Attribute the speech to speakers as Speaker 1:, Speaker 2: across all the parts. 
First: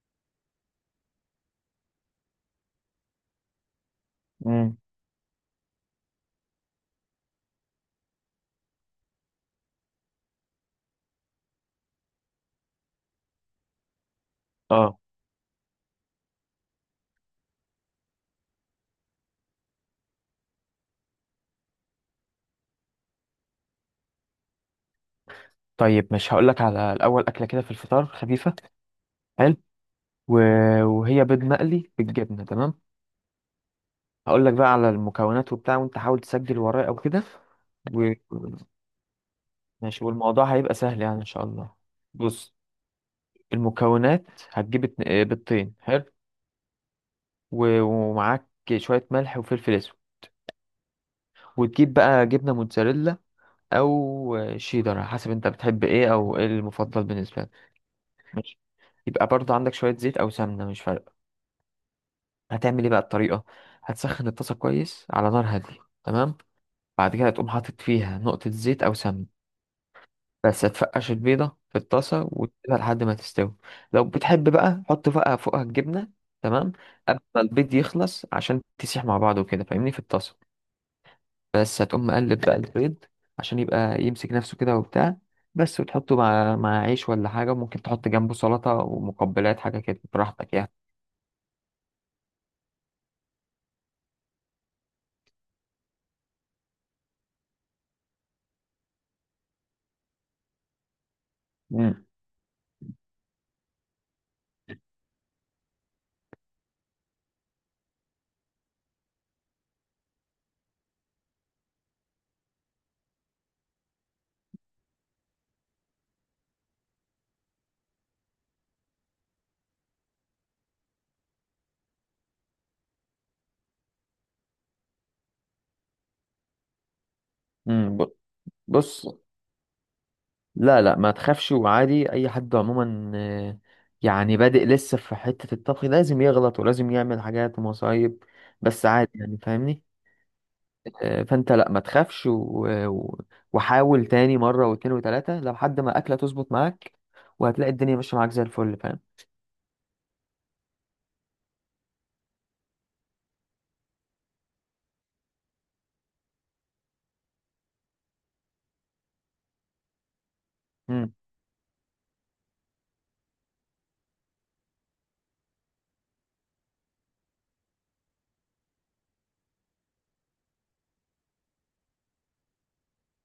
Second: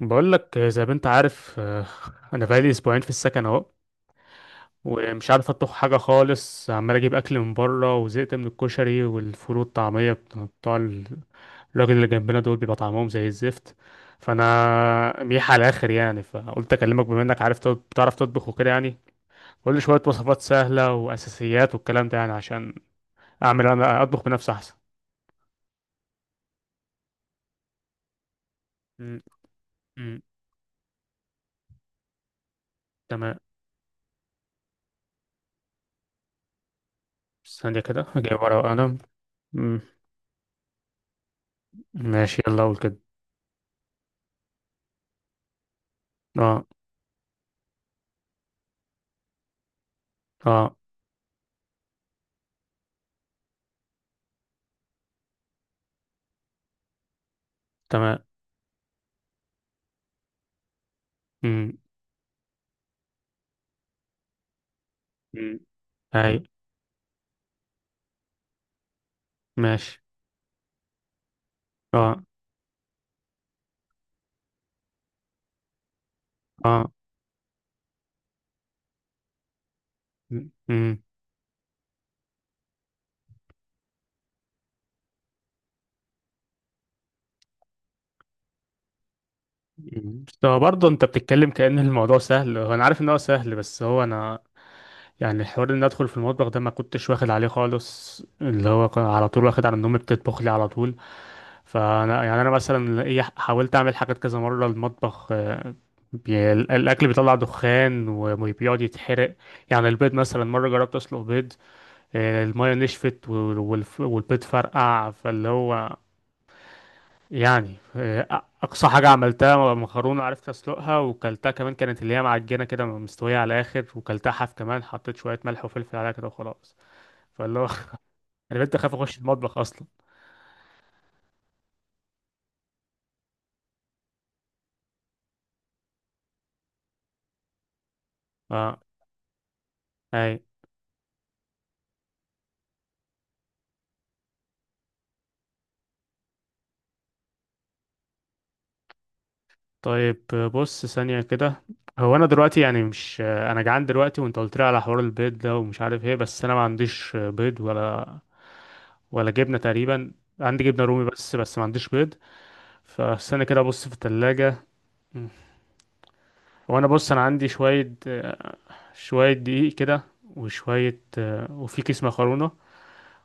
Speaker 1: بقول لك زي ما انت عارف انا بقالي اسبوعين في السكن اهو.
Speaker 2: امم.
Speaker 1: ومش عارف اطبخ حاجه خالص، عمال اجيب اكل من بره وزهقت من الكشري والفول والطعميه بتاع بتوع الراجل اللي جنبنا دول، بيبقى طعمهم زي الزفت.
Speaker 2: اه.
Speaker 1: فانا ميح على الاخر يعني، فقلت اكلمك بما انك عارف بتعرف تطبخ وكده يعني. قول لي شويه وصفات سهله واساسيات والكلام ده يعني، عشان اعمل انا اطبخ بنفسي احسن.
Speaker 2: طيب، مش هقول لك على الاول اكله كده في الفطار خفيفه.
Speaker 1: م-
Speaker 2: حلو.
Speaker 1: م-
Speaker 2: و... وهي بيض مقلي بالجبنه. تمام.
Speaker 1: تمام،
Speaker 2: هقول لك بقى على المكونات وبتاع، وانت حاول تسجل ورايا او كده.
Speaker 1: ثانيه كده
Speaker 2: و...
Speaker 1: جايب ورقه وقلم. م-
Speaker 2: ماشي، والموضوع هيبقى سهل يعني ان شاء الله.
Speaker 1: ماشي،
Speaker 2: بص،
Speaker 1: يلا اقول كده.
Speaker 2: المكونات. هتجيب بيضتين. حلو.
Speaker 1: اه،
Speaker 2: ومعاك شويه ملح وفلفل اسود،
Speaker 1: اه،
Speaker 2: وتجيب بقى جبنه موتزاريلا او شيدر على حسب انت بتحب ايه، او ايه المفضل بالنسبه لك.
Speaker 1: تمام.
Speaker 2: ماشي. يبقى برضه عندك شويه زيت او سمنه، مش فارقه.
Speaker 1: امم.
Speaker 2: هتعمل ايه بقى الطريقة؟ هتسخن الطاسة كويس على نار
Speaker 1: امم.
Speaker 2: هادية.
Speaker 1: اي.
Speaker 2: تمام. بعد كده تقوم حاطط فيها نقطة زيت أو سمن.
Speaker 1: ماشي.
Speaker 2: بس هتفقش البيضة في
Speaker 1: اه،
Speaker 2: الطاسة وتسيبها لحد ما تستوي. لو بتحب بقى، حط بقى فوقها الجبنة. تمام.
Speaker 1: اه.
Speaker 2: قبل ما البيض يخلص، عشان تسيح مع بعضه كده فاهمني في الطاسة.
Speaker 1: امم.
Speaker 2: بس هتقوم مقلب بقى البيض عشان يبقى يمسك نفسه كده وبتاع. بس، وتحطه مع عيش ولا حاجة، وممكن تحط جنبه سلطة ومقبلات، حاجة كده براحتك
Speaker 1: هو
Speaker 2: يعني.
Speaker 1: برضه انت بتتكلم كأن الموضوع سهل، هو انا عارف ان هو سهل، بس هو انا يعني الحوار ان ادخل في المطبخ ده، ما كنتش واخد عليه خالص، اللي هو كان على طول واخد على ان امي بتطبخ لي على طول.
Speaker 2: مم.
Speaker 1: فانا يعني انا مثلا ايه، حاولت اعمل حاجات كذا مرة المطبخ. الاكل بيطلع دخان وبيقعد يتحرق. يعني البيض مثلا مرة جربت اسلق بيض، المية نشفت والبيض فرقع فاللي هو. يعني اقصى حاجه عملتها مكرونه، عرفت اسلقها وكلتها كمان. كانت اللي هي معجنه كده مستويه على الاخر، وكلتها حاف كمان، حطيت شويه ملح وفلفل عليها كده وخلاص. فاللي هو
Speaker 2: مم.
Speaker 1: انا بنت خاف
Speaker 2: بص،
Speaker 1: اخش المطبخ اصلا.
Speaker 2: لا لا ما تخافش. وعادي اي حد عموما، يعني بادئ لسه في حتة الطبخ لازم يغلط ولازم يعمل حاجات ومصايب.
Speaker 1: اه.
Speaker 2: بس عادي يعني فاهمني.
Speaker 1: اي.
Speaker 2: فانت لا ما تخافش، وحاول تاني مرة واتنين وتلاتة لحد ما اكلة تظبط معاك. وهتلاقي الدنيا ماشية معاك زي الفل، فاهم.
Speaker 1: طيب بص ثانيه كده. هو انا دلوقتي يعني مش، انا جعان دلوقتي وانت قلت لي على حوار البيض ده، ومش عارف ايه، بس انا ما عنديش بيض ولا جبنه تقريبا. عندي جبنه رومي
Speaker 2: امم.
Speaker 1: بس، بس ما عنديش بيض. فاستنى كده ابص في الثلاجه. هو انا بص انا عندي شويه دقيق كده. وشويه، وفي كيس مكرونه.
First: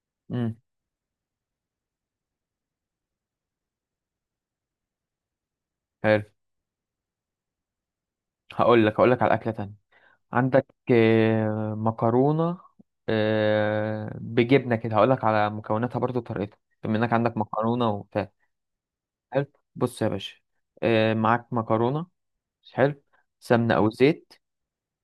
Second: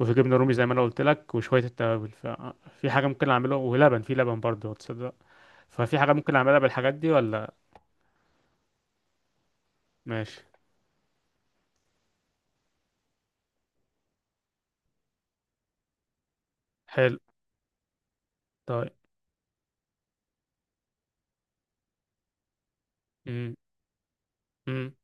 Speaker 1: وفي جبنه رومي
Speaker 2: امم.
Speaker 1: زي ما انا قلت لك، وشويه التوابل. ففي حاجه ممكن اعملها؟ ولبن، في لبن برضه تصدق. ففي حاجه
Speaker 2: حلو.
Speaker 1: ممكن اعملها بالحاجات دي ولا؟
Speaker 2: هقول لك على اكلة تانية.
Speaker 1: ماشي.
Speaker 2: عندك مكرونة، بجبنة كده. هقول لك على مكوناتها برضو وطريقتها بما انك
Speaker 1: حلو.
Speaker 2: عندك مكرونة وبتاع.
Speaker 1: طيب.
Speaker 2: حلو. بص يا باشا، معاك مكرونة. حلو.
Speaker 1: امم.
Speaker 2: سمنة أو زيت.
Speaker 1: امم.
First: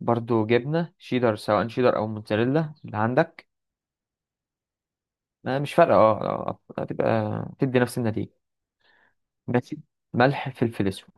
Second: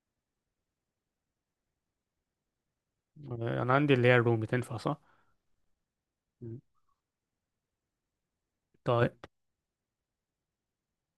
Speaker 2: برضو جبنة شيدر، سواء شيدر أو موتزاريلا اللي عندك.
Speaker 1: انا عندي اللي هي الرومي، تنفع صح؟
Speaker 2: مش فارقة، اه.
Speaker 1: مم.
Speaker 2: هتبقى تدي نفس النتيجة.
Speaker 1: طيب.
Speaker 2: ماشي. ملح، فلفل أسود.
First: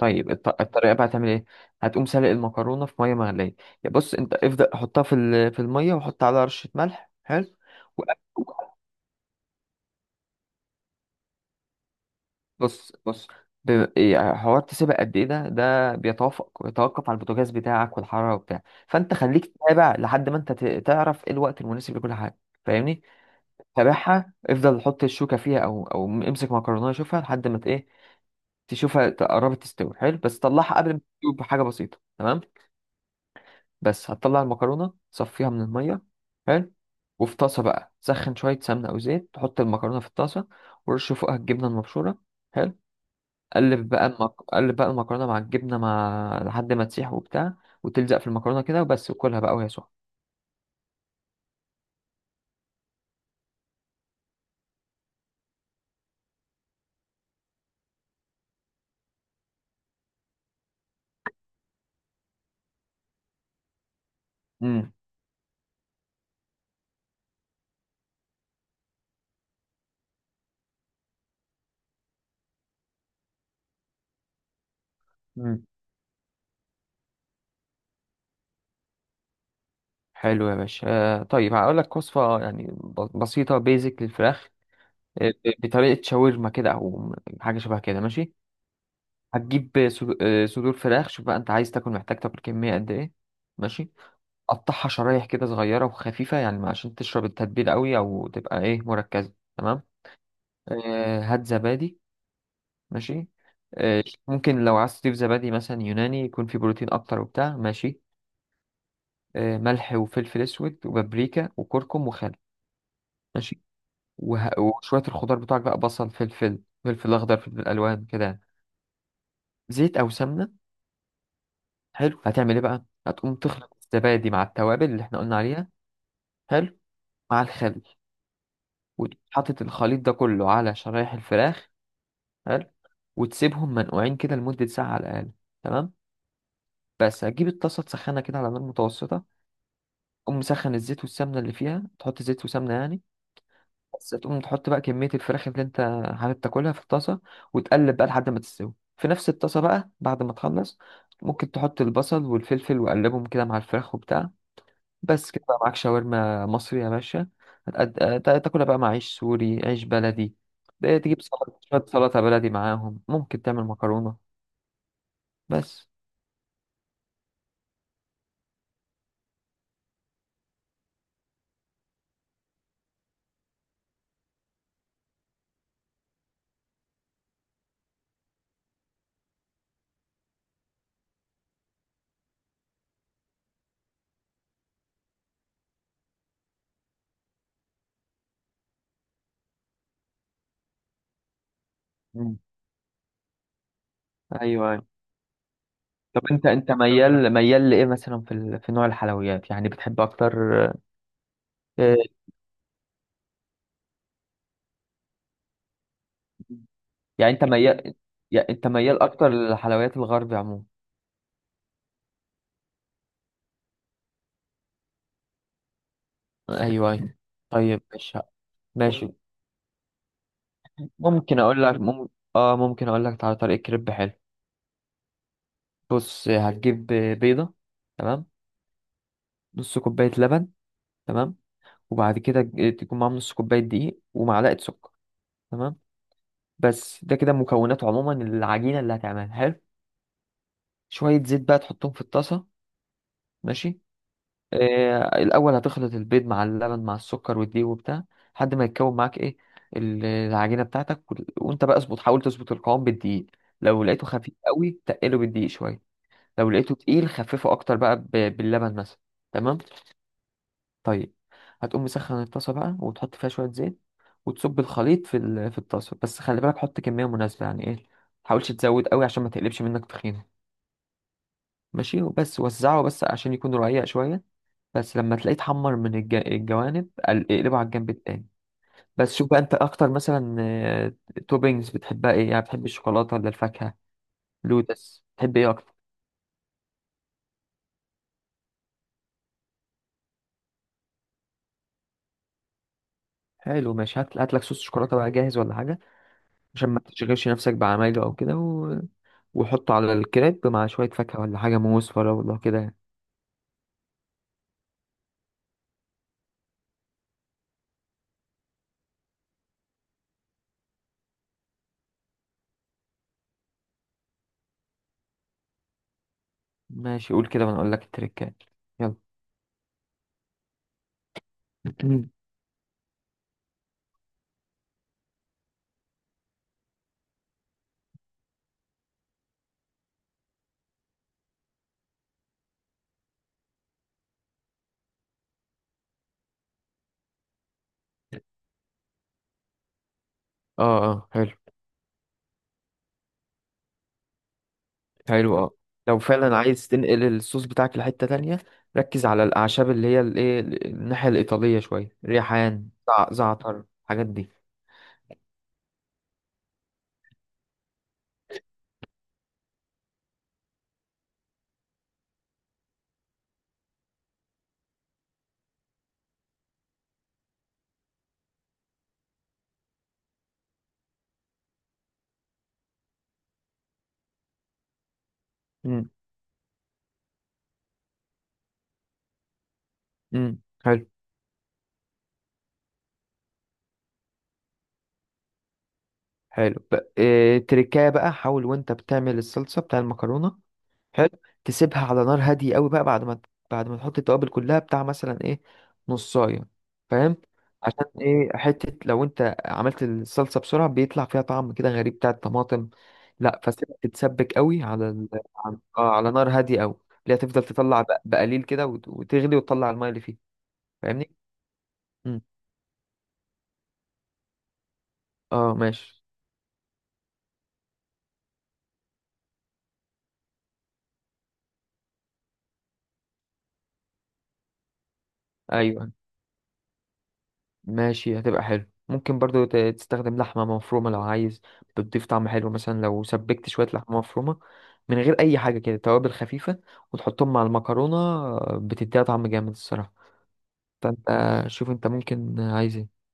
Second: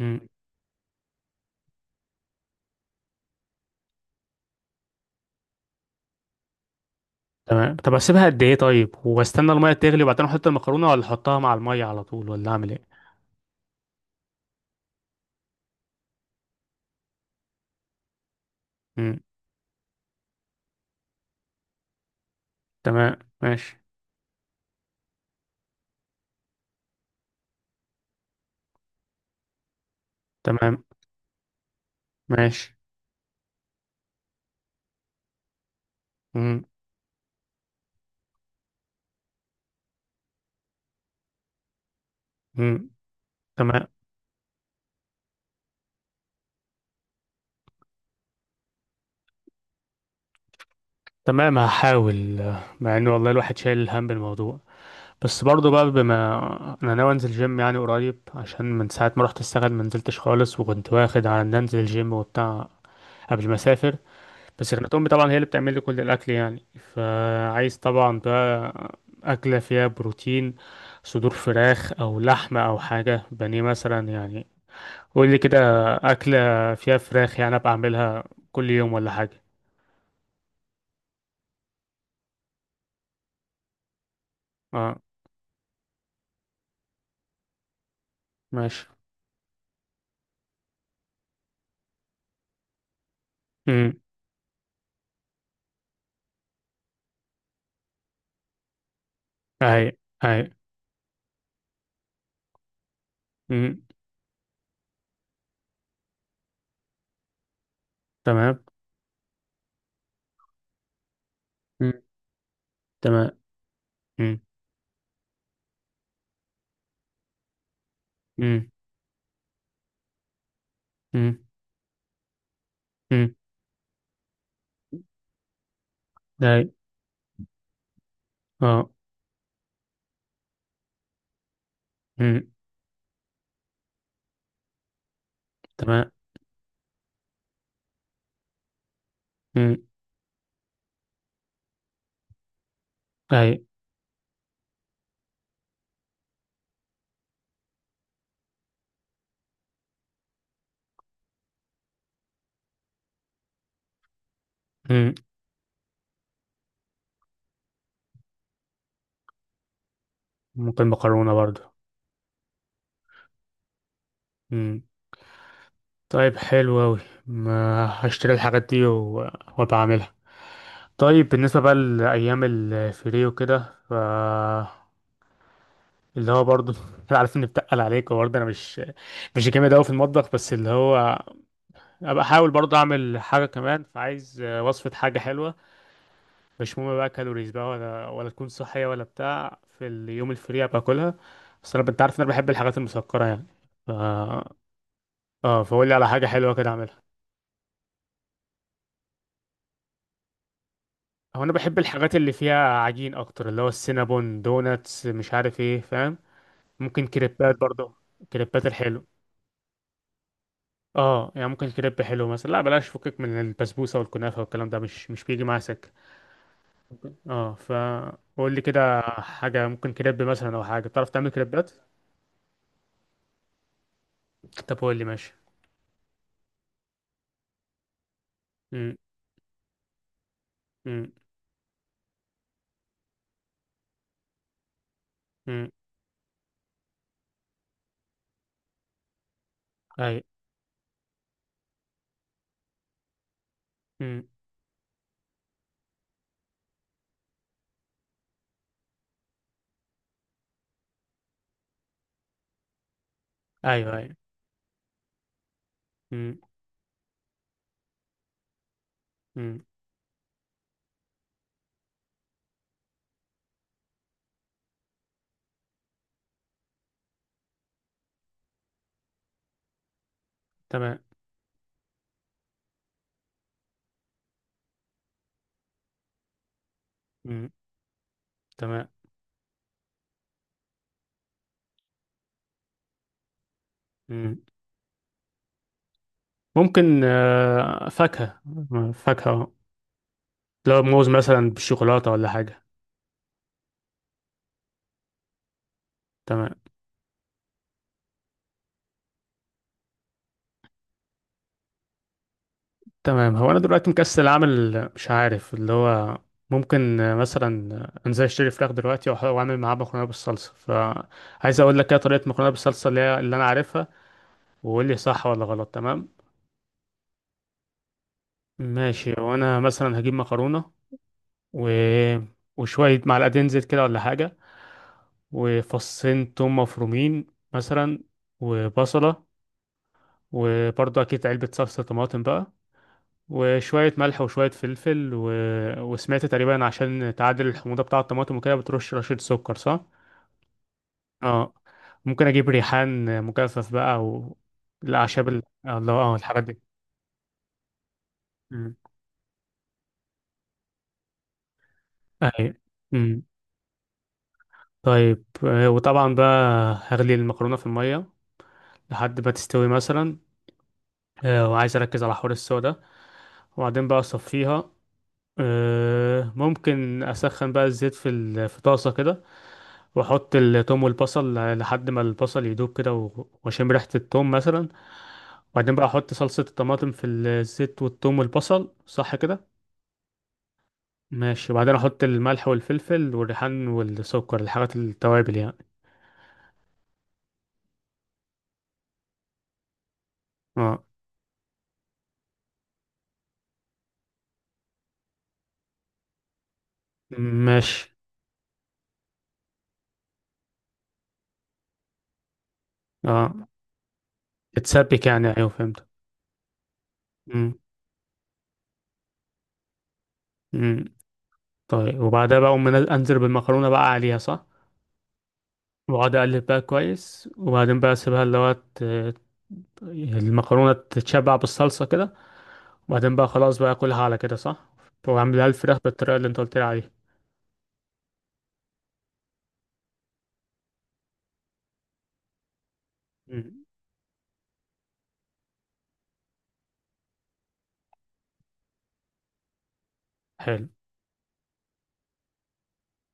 Speaker 1: امم.
Speaker 2: الطريقة بقى هتعمل ايه؟ هتقوم سلق المكرونة في مية مغلية. يا بص، انت ابدأ حطها في المية وحط عليها رشة ملح. حلو.
Speaker 1: تمام، طب اسيبها قد ايه؟ طيب، واستنى الميه تغلي وبعدين احط المكرونه، ولا احطها مع الميه على طول، ولا اعمل ايه؟
Speaker 2: بص، بص، ب- إيه، حوار تسيبها قد ايه ده، بيتوقف على البوتاجاز بتاعك والحراره وبتاع. فانت
Speaker 1: امم.
Speaker 2: خليك تتابع لحد ما انت تعرف ايه الوقت المناسب لكل حاجه، فاهمني.
Speaker 1: تمام، ماشي.
Speaker 2: تابعها، افضل حط الشوكه فيها، او امسك مكرونه شوفها لحد ما ت- ايه تشوفها قربت تستوي. حلو. بس طلعها
Speaker 1: تمام،
Speaker 2: قبل ما تستوي بحاجه بسيطه. تمام.
Speaker 1: ماشي.
Speaker 2: بس هتطلع المكرونه، صفيها من الميه. حلو. وفي طاسه بقى، سخن شويه سمنه او زيت، تحط المكرونه في الطاسه، ورش فوقها الجبنه المبشوره. حلو.
Speaker 1: امم. تمام.
Speaker 2: قلب بقى المكرونه مع الجبنه، مع لحد ما تسيح وبتاع وتلزق في المكرونه كده. وبس، وكلها بقى وهي سخنه.
Speaker 1: تمام، هحاول. مع ان والله الواحد شايل الهم بالموضوع، بس برضه بقى بما انا ناوي انزل جيم يعني قريب، عشان من ساعه ما رحت اشتغل ما نزلتش خالص، وكنت واخد على ان انزل الجيم وبتاع قبل ما اسافر. بس
Speaker 2: امم.
Speaker 1: كانت امي طبعا هي اللي بتعمل لي كل الاكل يعني. فعايز طبعا بقى اكله فيها بروتين، صدور فراخ او لحمه او حاجه بانيه مثلا يعني. قول لي كده
Speaker 2: امم.
Speaker 1: اكله فيها فراخ يعني، ابقى اعملها كل يوم ولا حاجه.
Speaker 2: حلو يا باشا. طيب، هقول لك وصفه يعني بسيطه بيزك للفراخ،
Speaker 1: اه.
Speaker 2: بطريقه شاورما كده او حاجه شبه كده. ماشي.
Speaker 1: ماشي.
Speaker 2: هتجيب صدور فراخ. شوف بقى انت عايز تاكل، محتاج تاكل كميه قد ايه. ماشي. قطعها شرايح كده صغيره وخفيفه، يعني عشان تشرب التتبيله قوي، او تبقى ايه، مركزه. تمام.
Speaker 1: هاي، هاي.
Speaker 2: هات زبادي. ماشي.
Speaker 1: مم.
Speaker 2: ممكن لو عايز تضيف زبادي مثلا يوناني، يكون فيه بروتين اكتر وبتاع. ماشي.
Speaker 1: تمام.
Speaker 2: ملح وفلفل اسود وبابريكا
Speaker 1: مم.
Speaker 2: وكركم وخل.
Speaker 1: تمام.
Speaker 2: ماشي.
Speaker 1: مم.
Speaker 2: وشويه الخضار بتوعك بقى، بصل، فلفل، فلفل اخضر، فلفل الوان كده يعني.
Speaker 1: مم.
Speaker 2: زيت او سمنه.
Speaker 1: مم.
Speaker 2: حلو. هتعمل ايه بقى؟
Speaker 1: مم.
Speaker 2: هتقوم تخلط الزبادي مع التوابل اللي احنا قلنا عليها.
Speaker 1: هاي.
Speaker 2: حلو. مع الخل،
Speaker 1: اه.
Speaker 2: وحاطط الخليط ده كله على شرايح الفراخ.
Speaker 1: مم.
Speaker 2: حلو. وتسيبهم منقوعين كده لمده ساعه على الاقل. تمام.
Speaker 1: تمام.
Speaker 2: بس هتجيب الطاسه تسخنها كده على نار متوسطه.
Speaker 1: مم.
Speaker 2: تقوم مسخن الزيت والسمنة اللي فيها، تحط زيت وسمنة يعني.
Speaker 1: هاي.
Speaker 2: بس تقوم تحط بقى كمية الفراخ اللي انت حابب تاكلها في الطاسة، وتقلب بقى لحد ما تستوي. في نفس الطاسة بقى، بعد ما تخلص، ممكن تحط البصل والفلفل وقلبهم كده مع الفراخ وبتاع.
Speaker 1: مم.
Speaker 2: بس كده بقى معاك شاورما مصري يا باشا. تاكلها بقى مع عيش سوري، عيش بلدي.
Speaker 1: ممكن
Speaker 2: ده تجيب
Speaker 1: مكرونة
Speaker 2: سلطة،
Speaker 1: برضو.
Speaker 2: شوية سلطة بلدي معاهم. ممكن تعمل مكرونة.
Speaker 1: مم.
Speaker 2: بس.
Speaker 1: طيب حلو أوي، ما هشتري الحاجات دي وبعملها. طيب بالنسبة بقى لأيام الفري وكده، ف اللي هو برضو أنا عارف إني بتقل عليك، وبرضه أنا مش جامد أوي في المطبخ، بس اللي هو أبقى أحاول برضه أعمل حاجة كمان، فعايز وصفة حاجة حلوة. مش مهم بقى كالوريز بقى ولا تكون صحية ولا بتاع، في اليوم الفري باكلها. بس انا انت عارف ان انا
Speaker 2: مم.
Speaker 1: بحب الحاجات المسكرة يعني. ف
Speaker 2: ايوه، أيوة.
Speaker 1: اه، فقول لي على
Speaker 2: طب،
Speaker 1: حاجة
Speaker 2: انت
Speaker 1: حلوة كده
Speaker 2: انت
Speaker 1: اعملها.
Speaker 2: ميال ميال لايه مثلا في نوع الحلويات، يعني بتحب اكتر؟
Speaker 1: هو انا بحب
Speaker 2: آه،
Speaker 1: الحاجات اللي فيها عجين اكتر، اللي هو السينابون، دوناتس، مش عارف ايه، فاهم؟ ممكن
Speaker 2: يعني انت
Speaker 1: كريبات
Speaker 2: ميال،
Speaker 1: برضه. كريبات الحلو.
Speaker 2: اكتر للحلويات الغربي عموما.
Speaker 1: اه يعني ممكن كريب حلو مثلا. لا بلاش، فكك من البسبوسة والكنافة والكلام ده، مش بيجي معايا سكة.
Speaker 2: ايوه، ايوه.
Speaker 1: اه،
Speaker 2: طيب، ماشي.
Speaker 1: فقول لي كده
Speaker 2: ماشي.
Speaker 1: حاجة ممكن كريب مثلا، او حاجة بتعرف تعمل
Speaker 2: ممكن اقول
Speaker 1: كريبات.
Speaker 2: لك اه، ممكن اقول لك على طريقه كريب حلو.
Speaker 1: طب قول لي ماشي.
Speaker 2: بص، هتجيب بيضه. تمام.
Speaker 1: مم.
Speaker 2: نص كوبايه لبن.
Speaker 1: مم.
Speaker 2: تمام. وبعد كده، تكون معاهم نص كوبايه دقيق ومعلقه سكر.
Speaker 1: امم.
Speaker 2: تمام. بس ده كده مكونات عموما العجينه اللي هتعملها. حلو.
Speaker 1: اي.
Speaker 2: شويه زيت بقى تحطهم في الطاسه. ماشي.
Speaker 1: امم.
Speaker 2: الاول هتخلط البيض مع اللبن مع السكر والدقيق وبتاع لحد ما يتكون معاك ايه، العجينه بتاعتك. وانت بقى اظبط، حاول تظبط القوام بالدقيق. لو
Speaker 1: ايوه،
Speaker 2: لقيته
Speaker 1: ايوه.
Speaker 2: خفيف قوي، تقله بالدقيق شويه.
Speaker 1: امم.
Speaker 2: لو لقيته تقيل، خففه اكتر بقى باللبن مثلا. تمام.
Speaker 1: امم.
Speaker 2: طيب، هتقوم مسخن الطاسه بقى وتحط فيها شويه زيت، وتصب الخليط في الطاسه. بس خلي بالك، حط كميه مناسبه، يعني ايه، ما تحاولش تزود قوي عشان ما تقلبش منك تخينه.
Speaker 1: تمام.
Speaker 2: ماشي. وبس، وزعه بس عشان يكون رقيق شويه. بس لما تلاقيه اتحمر من الجوانب،
Speaker 1: امم.
Speaker 2: اقلبه على الجنب التاني.
Speaker 1: تمام.
Speaker 2: بس شوف بقى انت اكتر مثلا، توبينجز بتحبها ايه، يعني بتحب الشوكولاته ولا الفاكهه،
Speaker 1: امم.
Speaker 2: لوتس، بتحب ايه اكتر؟
Speaker 1: ممكن فاكهة. فاكهة، لو موز مثلا بالشوكولاتة ولا حاجة.
Speaker 2: حلو. ماشي. هات لك صوص شوكولاته بقى جاهز ولا حاجه،
Speaker 1: تمام.
Speaker 2: عشان ما تشغلش نفسك بعمايله او كده. وحطه على الكريب مع شويه فاكهه ولا حاجه، موز، فراوله كده يعني.
Speaker 1: تمام، هو انا دلوقتي مكسل اعمل، مش عارف اللي هو. ممكن مثلا انزل اشتري فراخ دلوقتي، واعمل معاه مكرونة بالصلصة. فعايز اقول لك ايه طريقة مكرونة بالصلصة، اللي انا عارفها، وقول لي صح ولا غلط. تمام،
Speaker 2: ماشي، قول كده وانا اقول لك التريكات. يلا.
Speaker 1: ماشي. وانا مثلا هجيب مكرونة، و... وشوية معلقتين زيت كده ولا حاجة، وفصين توم مفرومين مثلا، وبصلة، وبرضه أكيد علبة صلصة طماطم بقى، وشوية ملح وشوية فلفل، و... وسمعت تقريبا عشان تعادل الحموضة بتاع الطماطم وكده، بترش رشة سكر صح؟
Speaker 2: اه، اه، حلو.
Speaker 1: اه. ممكن أجيب ريحان مجفف بقى، أو الأعشاب
Speaker 2: حلو، اه.
Speaker 1: الله
Speaker 2: لو
Speaker 1: اه
Speaker 2: فعلا
Speaker 1: الحاجات دي.
Speaker 2: عايز تنقل الصوص بتاعك لحتة تانية،
Speaker 1: مم.
Speaker 2: ركز على الأعشاب، اللي هي الإيه، الناحية الإيطالية، شوية
Speaker 1: أيوة.
Speaker 2: ريحان،
Speaker 1: مم.
Speaker 2: زعتر، الحاجات دي.
Speaker 1: طيب وطبعا بقى هغلي المكرونة في المية لحد ما تستوي مثلا. وعايز اركز على حوار السوا ده. وبعدين بقى اصفيها. ممكن اسخن بقى الزيت في طاسه كده، واحط التوم والبصل لحد ما البصل يدوب كده، واشم ريحه التوم مثلا، وبعدين بقى
Speaker 2: مم.
Speaker 1: احط صلصه الطماطم في الزيت والتوم والبصل، صح كده؟
Speaker 2: مم. حلو.
Speaker 1: ماشي، وبعدين احط الملح والفلفل والريحان والسكر، الحاجات التوابل يعني.
Speaker 2: حلو، تريكاية بقى، حاول وأنت بتعمل الصلصة بتاع المكرونة.
Speaker 1: اه.
Speaker 2: حلو. تسيبها على نار هاديه قوي بقى بعد ما تحط التوابل كلها بتاع، مثلا ايه، نصايه، فاهم.
Speaker 1: ماشي.
Speaker 2: عشان ايه، حته لو انت عملت الصلصه بسرعه بيطلع فيها طعم كده غريب بتاع الطماطم.
Speaker 1: اه.
Speaker 2: لا، فسيبها تتسبك قوي على
Speaker 1: تتسبك
Speaker 2: ال...
Speaker 1: يعني، ايوه
Speaker 2: على
Speaker 1: فهمت.
Speaker 2: آه، على نار هاديه قوي. اللي هتفضل
Speaker 1: مم.
Speaker 2: تطلع بقليل كده وتغلي وتطلع الميه اللي فيها،
Speaker 1: مم.
Speaker 2: فاهمني.
Speaker 1: طيب،
Speaker 2: مم.
Speaker 1: وبعدها بقى أقوم انزل بالمكرونه بقى عليها صح.
Speaker 2: اه، ماشي.
Speaker 1: واقعد اقلب بقى كويس، وبعدين بقى اسيبها اللي هو المكرونه تتشبع بالصلصه كده، وبعدين بقى خلاص بقى اكلها على كده صح. واعملها الفراخ
Speaker 2: ايوه،
Speaker 1: بالطريقه اللي انت قلت لي عليها.
Speaker 2: ماشي، هتبقى حلو. ممكن برضو تستخدم لحمة مفرومة لو عايز. بتضيف طعم حلو مثلا لو سبكت
Speaker 1: مم.
Speaker 2: شوية لحمة مفرومة من غير أي حاجة، كده توابل خفيفة، وتحطهم مع المكرونة. بتديها طعم جامد الصراحة.
Speaker 1: حلو.
Speaker 2: فأنت شوف، أنت ممكن عايز إيه؟